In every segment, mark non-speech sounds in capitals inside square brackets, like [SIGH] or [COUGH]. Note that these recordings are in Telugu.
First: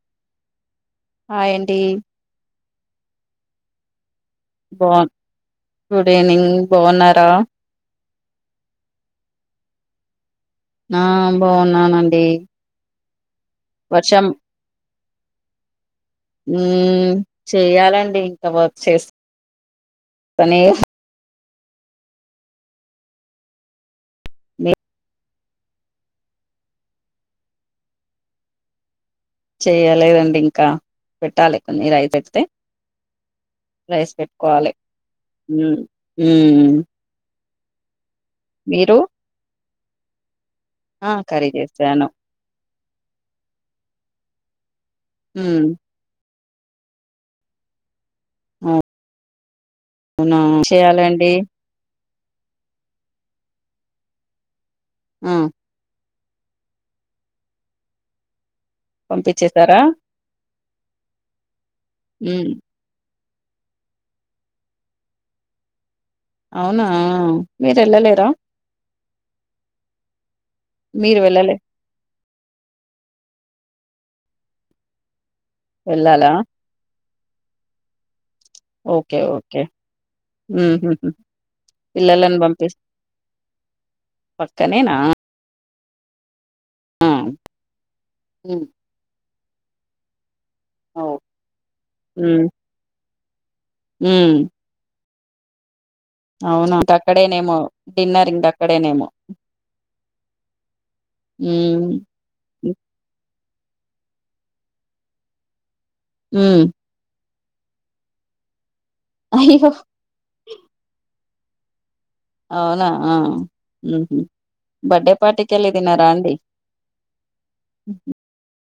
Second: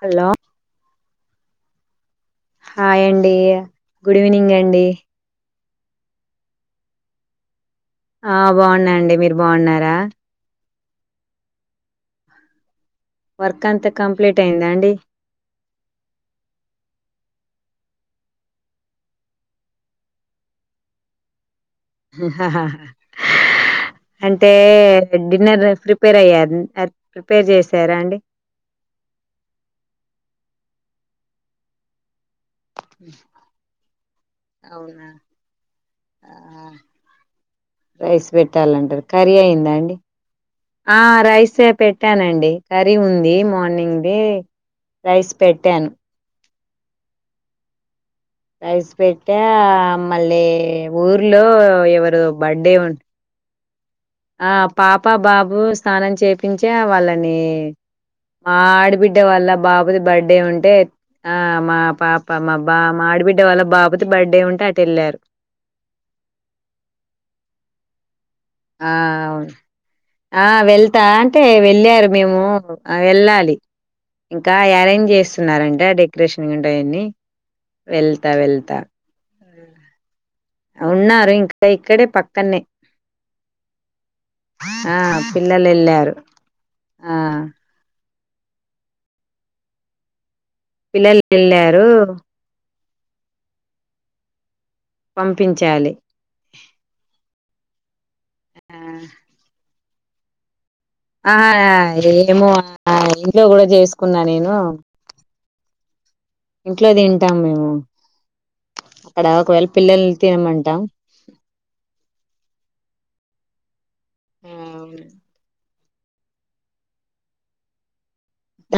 హలో ఆ ఏంటి హాయ్ అండి గుడ్ ఈవినింగ్ అండి బా గుడ్ ఈవినింగ్ బాన్నారా ఆ బాగున్నా అండి మీరు బాగున్నారా ఆ బాగున్నానండి వర్క్ అంతా వర్షం కంప్లీట్ అయిందా అండి మ్ చేయ లండి ఇంకా వర్క్ చేస్ కానీ అంటే మీరు డిన్నర్ ప్రిపేర్ అయ్య అన్ ప్రిపేర్ చేసారా అండి చెయ్యలేదండి ఇంకా పెట్టాలి కొన్నిరు అయితే తే రైస్ పెట్టుకోవాలి అవునా ఉమ్ ఆ, ఉమ్ రైస్ పెట్టాలంటరు కర్రీ అయిందా అండి ఆ కర్రీ రైసే చేసాను పెట్టానండి కర్రీ ఉంది మార్నింగ్ది రైస్ మ్మ్ పెట్టాను రైస్ పెట్టా అవునా మళ్ళీ చేయాలండి ఊర్లో ఎవర్ రు బర్డే ఉంట్ ఆ పాప ఆ బాబు స్నానం చేపించే వాళ్ళని మా ఆడబిడ్డ వల్ల పంపించేసారా బాబుది బర్త్డే ఉంటే ఆ మా పాప మ్మ్ మా బా మా ఆడిబిడ్డ వాళ్ళ బాబుతో బర్త్డే ఉంటే అటు ఎళ్ళారు అవునా మీరు వెళ్ళలేరా ఆ అవును ఆ వెళ్తా మీరు అంటే వెళ్ళలే వెళ్ళారు మేము వెళ్ళా లి ఇంకా అరేంజ్ చేస్ స్తున్నారంటే ఆ వెళ్ళాలా డెకరేషన్ ఉంటాయండి వెళ్తా వెళ్తా ఓకే ఓకే మ్మ్ హు హు ఉన్నారు ఇంకా ఇక్కడే పిల్లలను పక్కన్నె పంపిస్ పక్కనేనా పిల్లలు ఎళ్ళారు ఇం పిల్లలు వెళ్ళారు ఉమ్ ఉమ్ పంపించాలి అవును ఇంక అక్కడేనేమో డిన్నర్ ఇంక ఆ! అక్కడేనేమో ఆహా ఉమ్ ఏమో ఆ ఇంట్లో కూడా చేసుకున్నా నేను ఉమ్ ఇంట్లో తింటాం మేము అక్కడ ఒకవేళ అయ్యో పిల్లలు తినమంటాం అవునా ఆ అవును బడ్డే పార్టీకిలి న్న ంటిడి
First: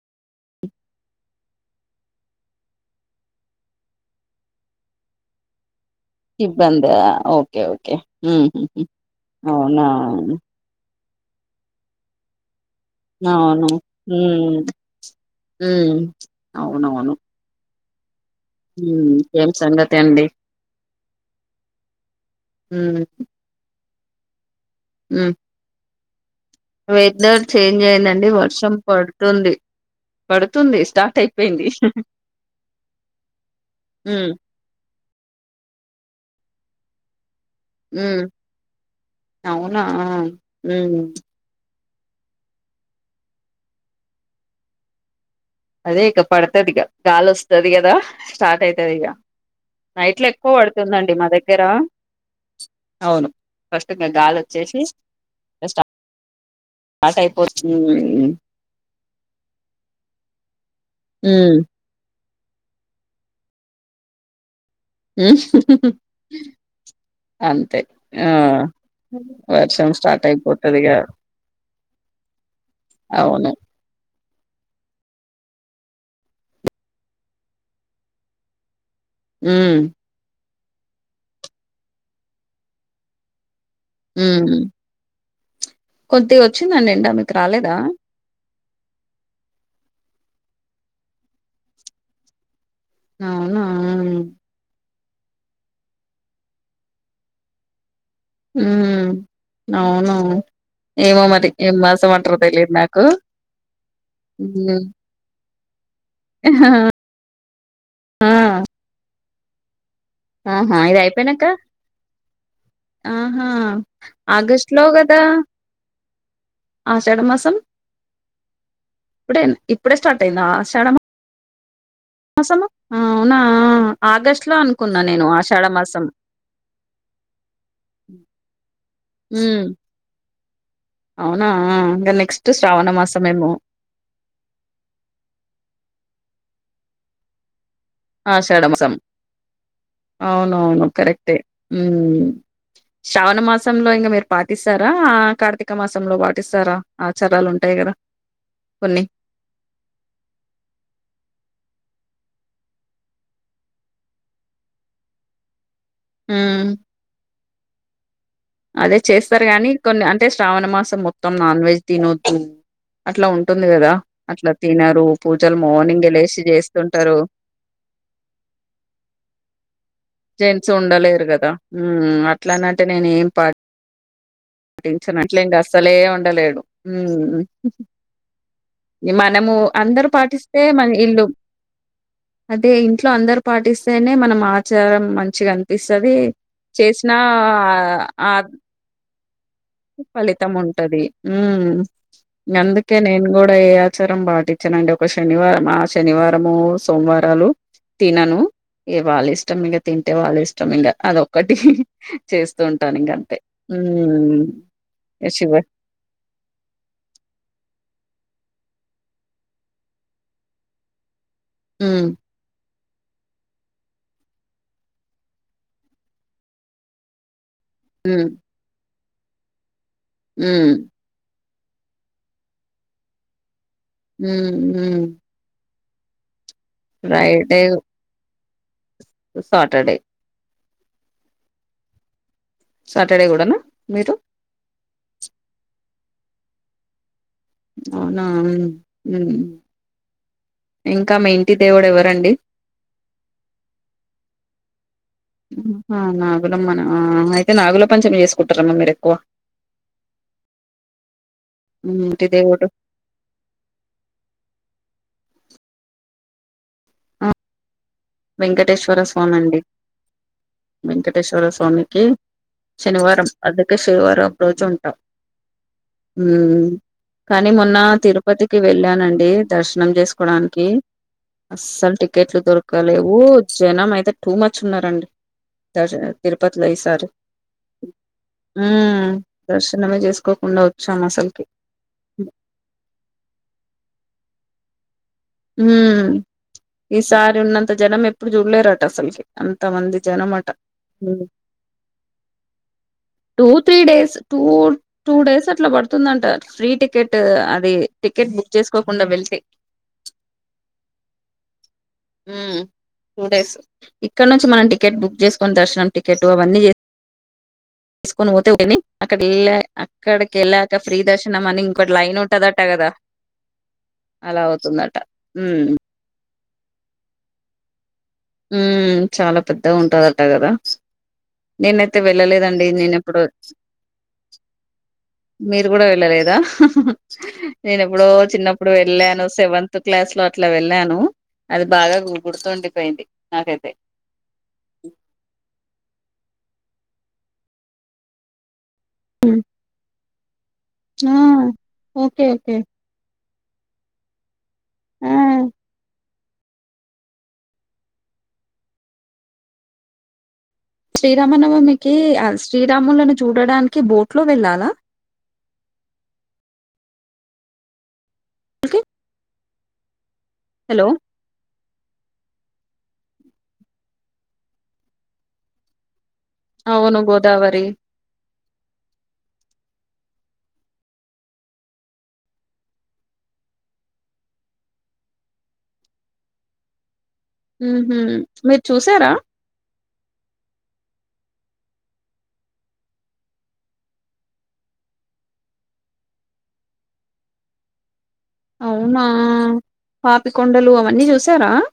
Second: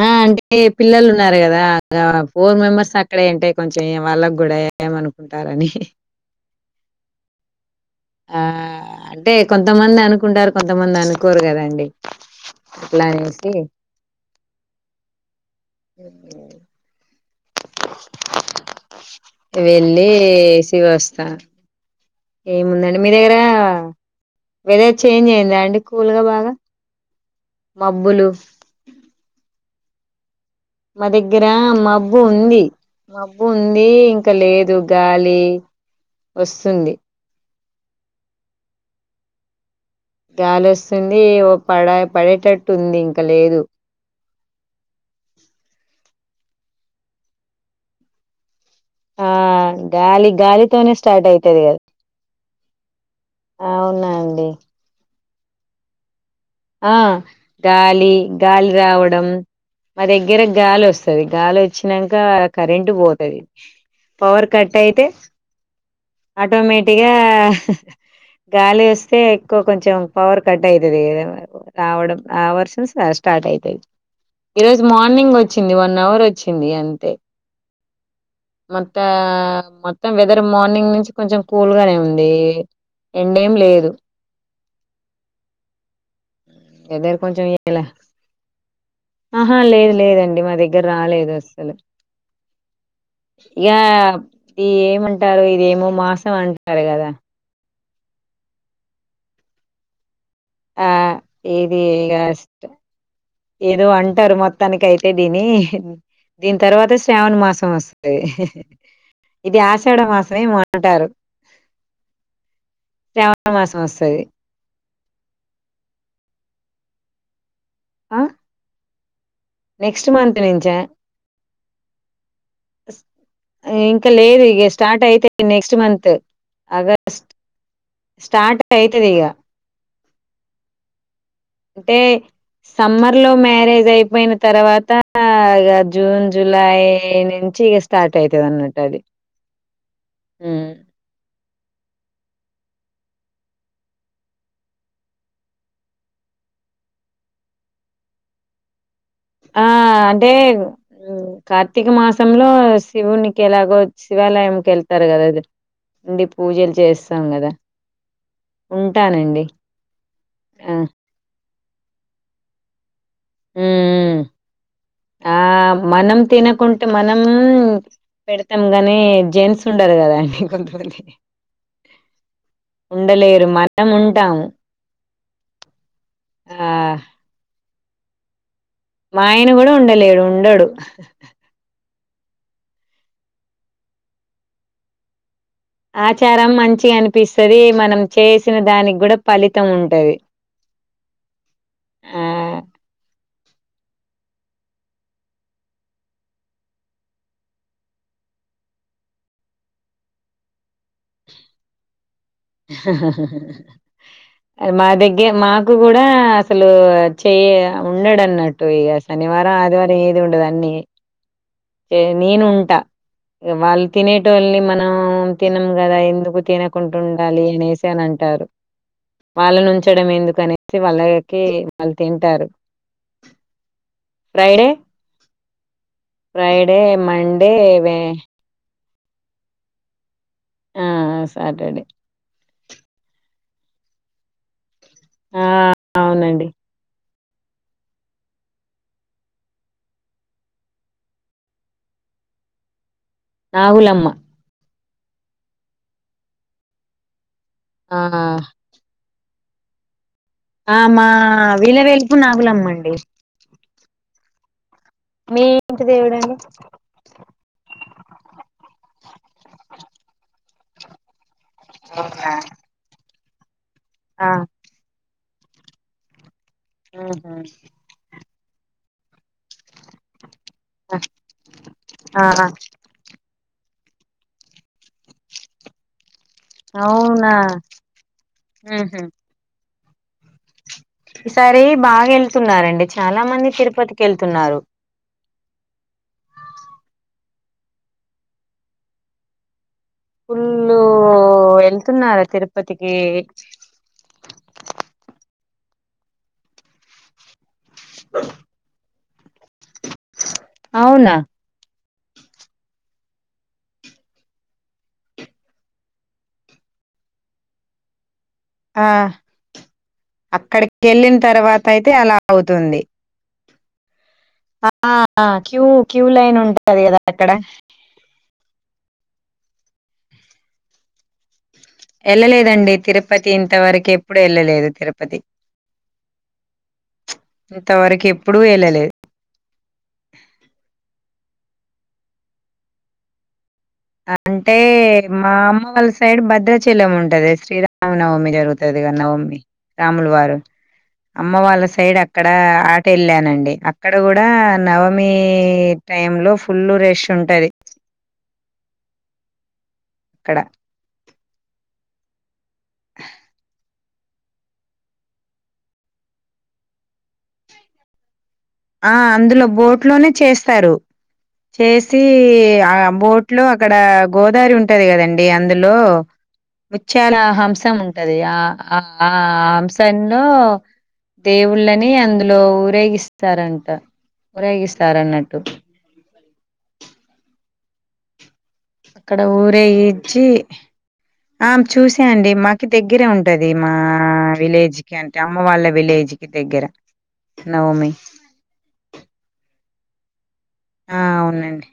ఆ అంటే పిల్లలు ఉన్నారు కదా ఫోర్ మెంబర్స్ అక్కడే అంటే కొంచెం ఎం వాళ్ళకి కూడా ఏమనుకుంటారని ఇబ్బందా ఓకే ఓకే ఆ ఉమ్ హు హు అంటే కొంతమంది అనుకుంటారు కొంతమంది అనుకోరు కదండి అట్లా అనేసి అవును అవునవును ఉమ్ ఏం సంగతి వేళ్ళే అండి సి వస్తా ఉమ్ ఏముందండి మీ దగ్గర వెదేర్ చేంజ్ అయిందా అండి కూల్ గా బాగా ఇద్దరు చేంజ్ మబ్బులు అయిందండి వర్షం పడుతుంది పడుతుంది మా స్టార్ట్ అయిపోయింది దగ్గరమ్ మబ్బు ఉంది మబ్బు ఉంది ఉమ్ ఇంకా లేదు గాలి వస్తుంది ఉ అవును గాలొస్తుంది ఓ ప పడేటట్టు ఉంది ఇంక లేదు అదే ఇక పడతది ఇగ గాలి వస్తది కదా స్టార్ట్ అయితది ఇగ ఆ నైట్ లో గాలి ఎక్కువ గాలితోనే పడుతుందండి మా స్టార్ట్ దగ్గర అయితది కదా అవును ఫస్ట్ ఇంగ అవునా అండి గాలోచ్చేసి ఆ గాలి గాలి రావడం మా దగ్గర గాలి వస్తుంది గాలి ఉమ్ వచ్చాక కరెంటు పోతుది పవర్ కట్ అయితే ఉమ్ ఆటోమేటిక్ గా అంతే ఆ గాలి వస్తే ఇం వర్షం కొంచెం స్టార్ట్ పవర్ కట్ అయిపోతది ఇగ అవుతుదిదా రావడం ఆ వర్సం స్టార్ట్ అవును అవుతుది ఈ రోజు మార్నింగ్ వచ్చింది వన్ అవర్ వచ్చింది అంతే మత్త ఉమ్ మత్త వె మార్నింగ్ నుంచి కొంచెం కూల్ గానే ఉంది ఎండేం లేదు హ కొద్దిగా వచ్చిందండి ఎండా వెదర్ మీకు కొంచెం రాలేదా ఇలా ఆహా లేదు లేదండి మా దగ్గర రాలేదు అస్సలు అవునా ఇక ఇ ఏమంటారు ఇదేమో మాసం అంటారు కదా ఉ అవునువును ఆ ఏమో మది ఏం ఇది మాసం ఇగ అంటారు స్ట్ తెలిదు నాకు ఏదో అంటారు మొత్తానినికి ఉమ్ అయితే దీని దీని తర్వాత శ్రావణ మాసం వస్తుంది ఆ ఇది ఆ చెడ మాసమే ఆహా ఇది అంటారు అయిపోయినాక శ్రావణ ఆహా మాసం వస్తది ఆగస్ట్ లో కదా ఆ చెడమాసం ఆ ఇప్పుడే ఇప్పుడే నెక్స్ట్ స్టార్ట్ మంత్ అయిందా నుంచా సేడ ఇంకా లేదు ఆగస్టు లో ఇక అనుకున్నా స్టార్ట్ నేను అయితే ఆషాఢ నెక్స్ట్ మాసం మంత్ అగస్ట్ స్టార్ట్ అయితుదిగ ఉమ్ అవునా అంటే ఇంకా నెక్స్ట్ శ్రావణ సమ్మర్ లో మాసమేమో మ్యారేజ్ అయిపోయిన తర్వాత జూన్ జులై నుంచి స్టార్ట్ ఆ అయితది అన్నట్టు షడమాసం అది అవునువును కరెక్టే శ్రావణ మాసంలో ఇంకా మీరు పాటిస్తారా ఆ కార్తీక మాసంలో పాటిస్తారా ఆచారాలు ఉంటా కద కొన్ని ఆ అంటే కార్తీక మాసంలో శివునికి ఎలాగో శివాలయంకి వెళ్తారు కదారు అండి ఉమ్ పూజలు చేస్తాం కదా అదే ఉంటానండి చేస్తారు గాని కొన్ని అంటే శ్రావణ ఆ మాసం మొత్తం నాన్ వెజ్ తినొద్దు అట్లా ఉంటుంది కదా ఉమ్ అట్లా తినారు ఆ పూజలు మార్నింగ్ ఎ మనం లేసి తినకుంటే చేస్తుంటారు మనం పెడతాం గాని జెన్స్ ఉండరూ కదా జెంట్స్ కొంతమంది ఉండలేరు కదా మ్మ్ అట్లానంటే నేను ఉండలే మీరు మనం ఉంటాము వచ్చినట్లే ఇంకా అసలే ఉండలేడు ఆ మా ఆయన మనము కూడా అందరు ఉండలేడు పాటిస్తే ఉండడు మన ఇల్లు అదే ఇంట్లో అందరు పాటిస్తేనే మనం ఆచారం మంచిగా అనిపిస్తది ఆచారం మంచిగా చేసిన అనిపిస్తది మనం ఆ చేసిన దానికి కూడా ఫలితం ఉంటది ఫలితం ఉంటది ఉ ఆ అందుకే నేను కూడా ఏ ఆచారం పాటించ నండి ఒక శనివారం ఆ శనివారంము సోమవారాలు తినను వాళ్ళ ఇష్టం ఇంకా తింటే వాళ్ళ ఇష్టం ఇంగా అదొక్కటి చేస్తూ ఉంటాను ఇంగ మా దగ్గర ఎ శివ మాకు కూడ అసలు చెయ ఉండడు అన్న అటు ఇగ శనివారం ఆదివారం ఏది ఉండదు అన్ని హ్మ్ నేను ఉంటా వాళ్ళు తినేటోల్ని మనం తినము కదా ఎందుకు తినకుండా ఉండాలి [UNINTELLIGIBLE] హ్మ్ అంటారు వాళ్ళనుంచడం హ్మ్ ఎందుకునేసి వాళ్ళకి వాళ్ళు తింటారు హు ఫ్రైడే హు ఫ్రైడే మండేే సాటర్డే ఆ సాటర్డే సాటర్డే కూడ నా మీరు ఆ అవునండి అవునా ఇంకా మీ ఇంటి దేవుడు ఎవరండి ఆవులమ్మ నాగులమ్మన అయితే నాగుల ఆ పంచమి చేసుకుంటారమ్మ మీరు ఎక్కువ ఆ మా విలవేలుపు ఇంటి దేవుడు నాగులమ్మండి మీ ఇంటి దేవుడండి ఆ వెంకటేశ్వర స్వామి అండి వెంకటే శ్వర స్వామికి అవునా! శనివారం అందుకే ఆ శనివారం రోజు ఉంట హుహు. కానీ మొన్న తిరుపతికి వెళ్ళానండి దర్శనం చేసు డానికి అస్సలు ఆ టికెట్లు ఆ! దొరు లేవు జనం అయితే టూ మచ్ ఉన్నారండి తిరుపతిలో ఈసారి అవునా దర్శనమే చేసుకోకుండా వచ్చాం ఈ అసలుకి సారి బాగా వెళ్తున్నారండి చాలా మంది తిరుపతికి వెళ్తున్నారు హ ఈసారి ఉన్నంత జనం ఎప్పుడు చూడలేరాట అసలుకి అంతమంది జన మఠ ఫుల్లు వెళ్తున్నారు తిరుపతికి టూ తీ డేస్ టూ టూ డేస్ అట్లా పడుతుందంట ఫ్రీ టికెట్ అది టికెట్ బుక్ చేసుకోకుండా వెళ్తే అవునా హు టూ డేస్ ఇక్కడ నుంచి మనం టికెట్ మనం చేసుకుని దర్శనం టికెట్ అవన్నీ చే [INAUDIBLE] తీసుకొని పోతే పోని ఆ అక్కడ వెళ్ళ అక్కడికి వెళ్ళాక ఫ్రీ వెళ్ళిన దర్శనం అని తర్వాత అయితే ఇంకోటి అలా లైన్ ఉంటదట్ట అవుతుంది కదా అలా అవుతుందట ఆ క్యూ ఉమ్ క్యూ లైన్ ఉంటంది కదా అక్కడ మ్మ్ చాలా పెద్దగా ఉంటందట కదా నేనైతే వెళ్ళలేదండి నేను ఎప్పుడు తిరుపతి ఇంతవరకు ఎప్పుడు వెళ్ళలేదు తిరుపతి మీరు కూడా వెళ్ళలేదా నేను ఎప్పుడో ఇంతవరకు ఎప్పుడూ చిన్నప్పుడు వెళ్ళలేదు వెళ్ళాను సెవెంత్ క్లాస్ లో అట్లా ఇట్లా వెళ్ళను అది బాగా గుడుతుండిపోయింది నాకైతే అంటే మా అమ్మ వాళ్ళ సైడ్ భద్రాచలం ఉంటది శ్రీరామనవమి జరుగుతుంది నవమి రాములు వారు ఆ అమ్మ వాళ్ళ సైడ్ ఓకే అక్కడ ఓకే ఆటు వెళ్ళానండి అక్కడ కూడా నవమి ఆ టైమ్ లో ఫుల్లు రష్ ఉంటది అక్కడ శ్రీరామనవమికి శ్రీరాములను చూడడానికి బోట్ లో వెళ్ళాలా ఓకే. ఆ అందులో బోట్ లోనే చేస్తారు హలో చేసి ఆ బోట్లో అక్కడ గోదారి ఉంటది కదండి అందులో అవును ముత్యాల హంస గోదావరి ఉంటది ఆ ఆహంశ లో దేవుళ్ళని అందులో ఊరేగిస్త రంటా ఊరేగిస్తారన్నట్టు మ్మ్ హ్హ్ అక్కడ ఊరేగించి ఆ చూసా అండి మాకి దగ్గరే ఉంటది మా విలేజ్ కి అంటే అమ్మ వాళ్ళ విలేజ్ కి దగ్గర నవమి అవునా పాపికొండలు ఆ అవన్నీ చూసారా అవునండి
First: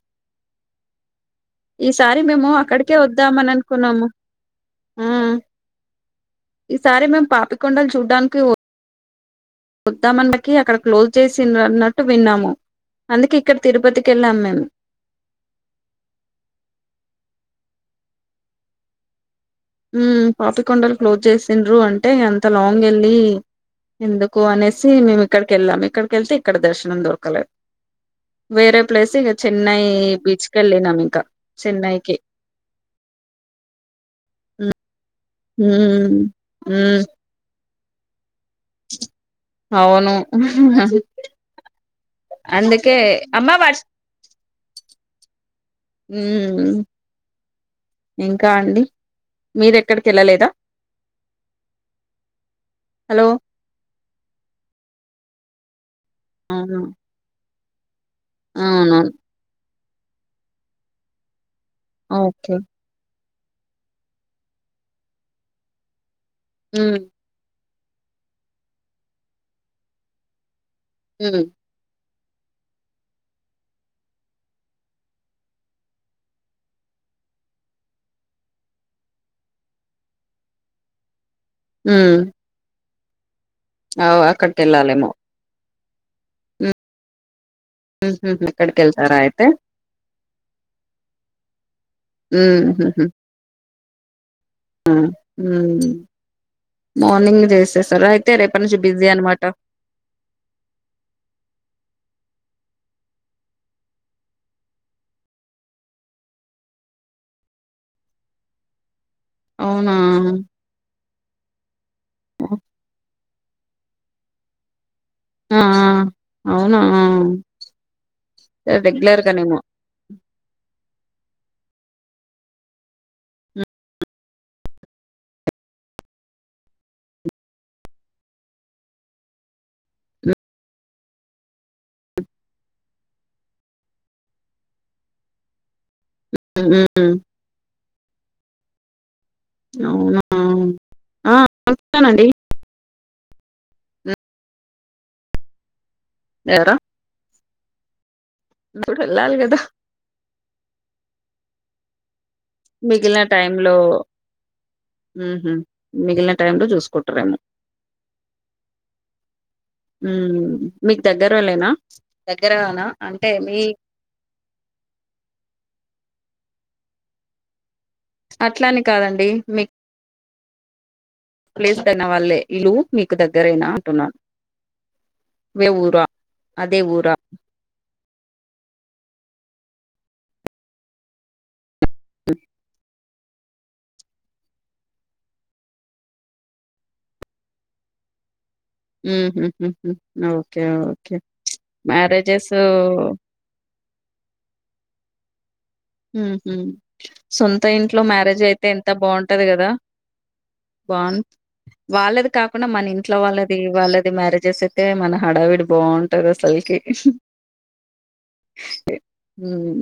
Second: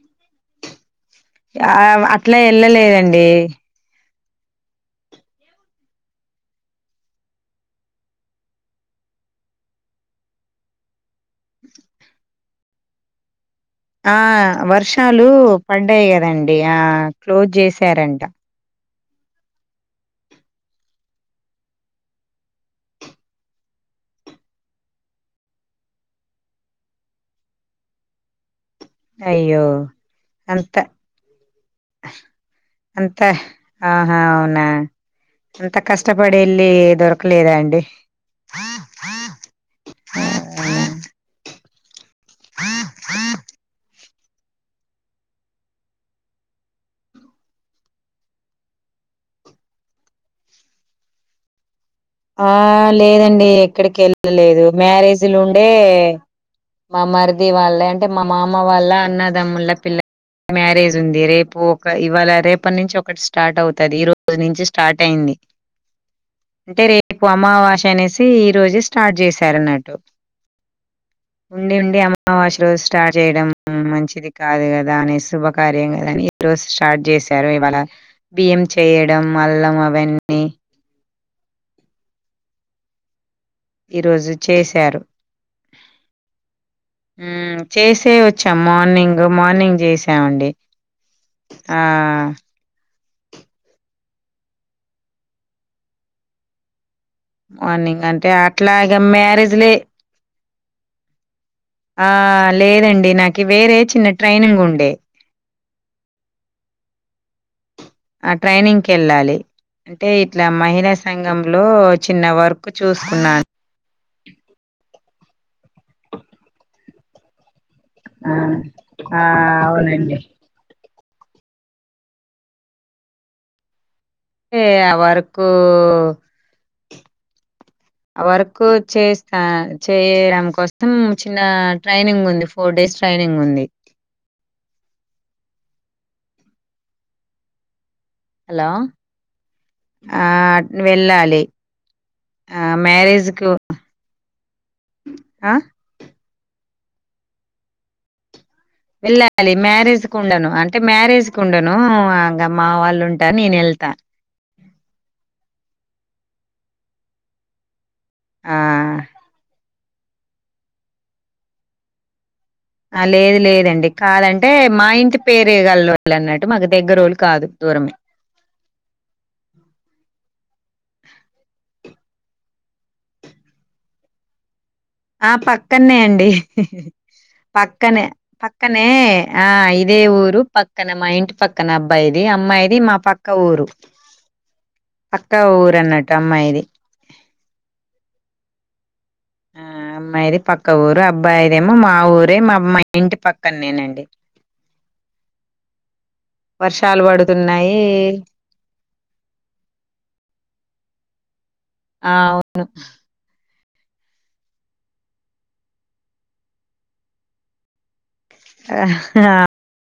ఆ ఈసారి అట్లా మేము అక్కడికే వెళ్ళలేదండి వద్దామని అనుకున్నాము ఆ ఈసారి మేము పాపికొండలు చూడ్డానికి వద్దామనే సరికే అక్కడ క్లోజ్ చేసి అన్నట్టు విన్నాము అందుకే ఇక్కడ తిరుపతికి ఆ వెళ్ళాం మేము వర్షాలు పడ్డాయి కదండి ఆ క్లోజ్ చేశారంట మ్మ్ పాపికొండలు క్లోజ్ చేసిండ్రు అంటే అంత లాంగ్ వెళ్ళి ఎందుకు అనేసి మేము ఇక్కడికి వెళ్ళాం ఇక్కడికి వెళ్తే ఇక్కడ దర్శనం దొరకలేదు వేరే ప్లేస్ ఇక అయ్యో చెన్నై బీచ్ కి వెళ్ళినాం ఇంకా చెన్నైకి అంతే ఆ అవునా అంత మ్మ్ కష్టపడి వెళ్ళి మ్మ్ దొరకలేదా అండి అవును అందుకే అమ్మా వర్షం మ్మ్ హ్ ఇంకా అండి మీరూ ఎక్కడికి వెళ్ళలేదా ఆ హలో లేదండి ఎక్కడికి వెల్లలేదు మ్యారేజీలుండే అవును మా మరిది వాళ్ళ అంటే మా మామ వాళ్ళ అవునవును అన్నదమ్ముల పిల్ల మ్యారేజ్ ఉంది రేపు ఒక ఇవాళ ఓకే రేపటి నుంచి ఒకటి స్టార్ట్ అవుతది ఈ రోజు నుంచి స్టార్ట్ అయింది మ్మ్ అంటే హ్హ్ రేపు అమావాస అనేసి ఈ రోజు స్టార్ట్ చేశారు అన్నట్టు మ్మ్ ఉండి ఉండి అమావాస రోజు స్టార్ట్ చేయడం మంచిది కాదు కదా అనే శుభకార్యం కదా అని ఈ రోజు స్టార్ట్ చేసారు ఇవాళ బియ్యం చేయడం అల్లం అవన్నీ మ్మ్ హ్ ఈరోజు చేశారు వెళ్ళాలేమో చేసే ఉహుహు వచ్చాం అక్కడికెళ్తారా మార్నింగ్ మార్నింగ్ చేసామండి ఆ మ్మ్ హ్హ్ హు హు హు మార్నింగ్ మార్నింగ్ చేసేసారు అయితే అంటే రేపటి నుంచి అట్లాగ బిజీ అనమాట మ్యారేజ్లే [INAUDIBLE] ఆ లేదండి నాకు వేరే చిన్న ట్రైనింగ్ ఉండే ఆ ట్రైనింగ్ వెళ్ళాలి అవునా అంటే ఇట్లా మహిళా సంఘంలో చిన్న వర్క్ చూస్తుకున్నాను [INAUDIBLE] ఆ అవునా ఆ! ఆ! రెగ్యలర్గనేమో అవునండి. ఏ వర్కు వర్క్ చేస్తా చేయడం కోసం చిన్న ట్రైనింగ్ ఉంది ఫోర్ డేస్ ట్రైనింగ్ ఈవినింగ్ ఉంది [UNINTELLIGIBLE] హలో అవునా ఆ ఆ వెళ్ళాలి వెళ్తానండి ఆ మ్యారేజ్ ఆ ఎవరు వెళ్ళాలి కదా మ్యారేజ్ కు ఉండను అంటే మ్యారేజ్ కు ఉండను మిగిలిన టైమ్ లో మిగిలిన టై లో చూసుకుంటారేమో ఆ ఉ మీకు దగ్గరోళ్ళేనా దగ్గరనా ఆ అంటే లేదు మీ లేదండి కాదంటే మా ఇంటి పేరు గల వాళ్ళు అన్నట్టు మాకు దగ్గర వాళ్ళు కాదు దూరమే. అట్లానీ కాదండి మీ వాళ్లే ఇల్లు మీకు దగ్గరయినా అంటున్నాను ఆ పక్కనే అండి అదే ఊరా పక్కనే ప పక్కనే ఆ ఇదే ఊరు పక్కన మా ఇంటి పక్కన అబ్బాయిది అమ్మాయిది మా పక్క పక్క ఊరు పక్కా ఊర అన్నట్టు అమ్మాయిది ఉహు ఆ అమ్మాయిది ఓకే పక్క ఊరు ఓకే అబ్బాయిదేమో మా ఊరే మ్యారేజెస్ మా అమ్మాయి ఇంటి పక్కన నేనండి [UNINTELLIGIBLE] సొంత ఇంట్లో మ్యారేజ్ అయితే ఎంత బాగుంటది కదా బాగు ఆ వాళ్ళది కాకుండా మన ఇంట్లో వాళ్ళది అది వాళ్ళది మ్యారేజెస్ అయితే మన హడావిడి బాగుంటది అసలుకి ఆ ఉమ్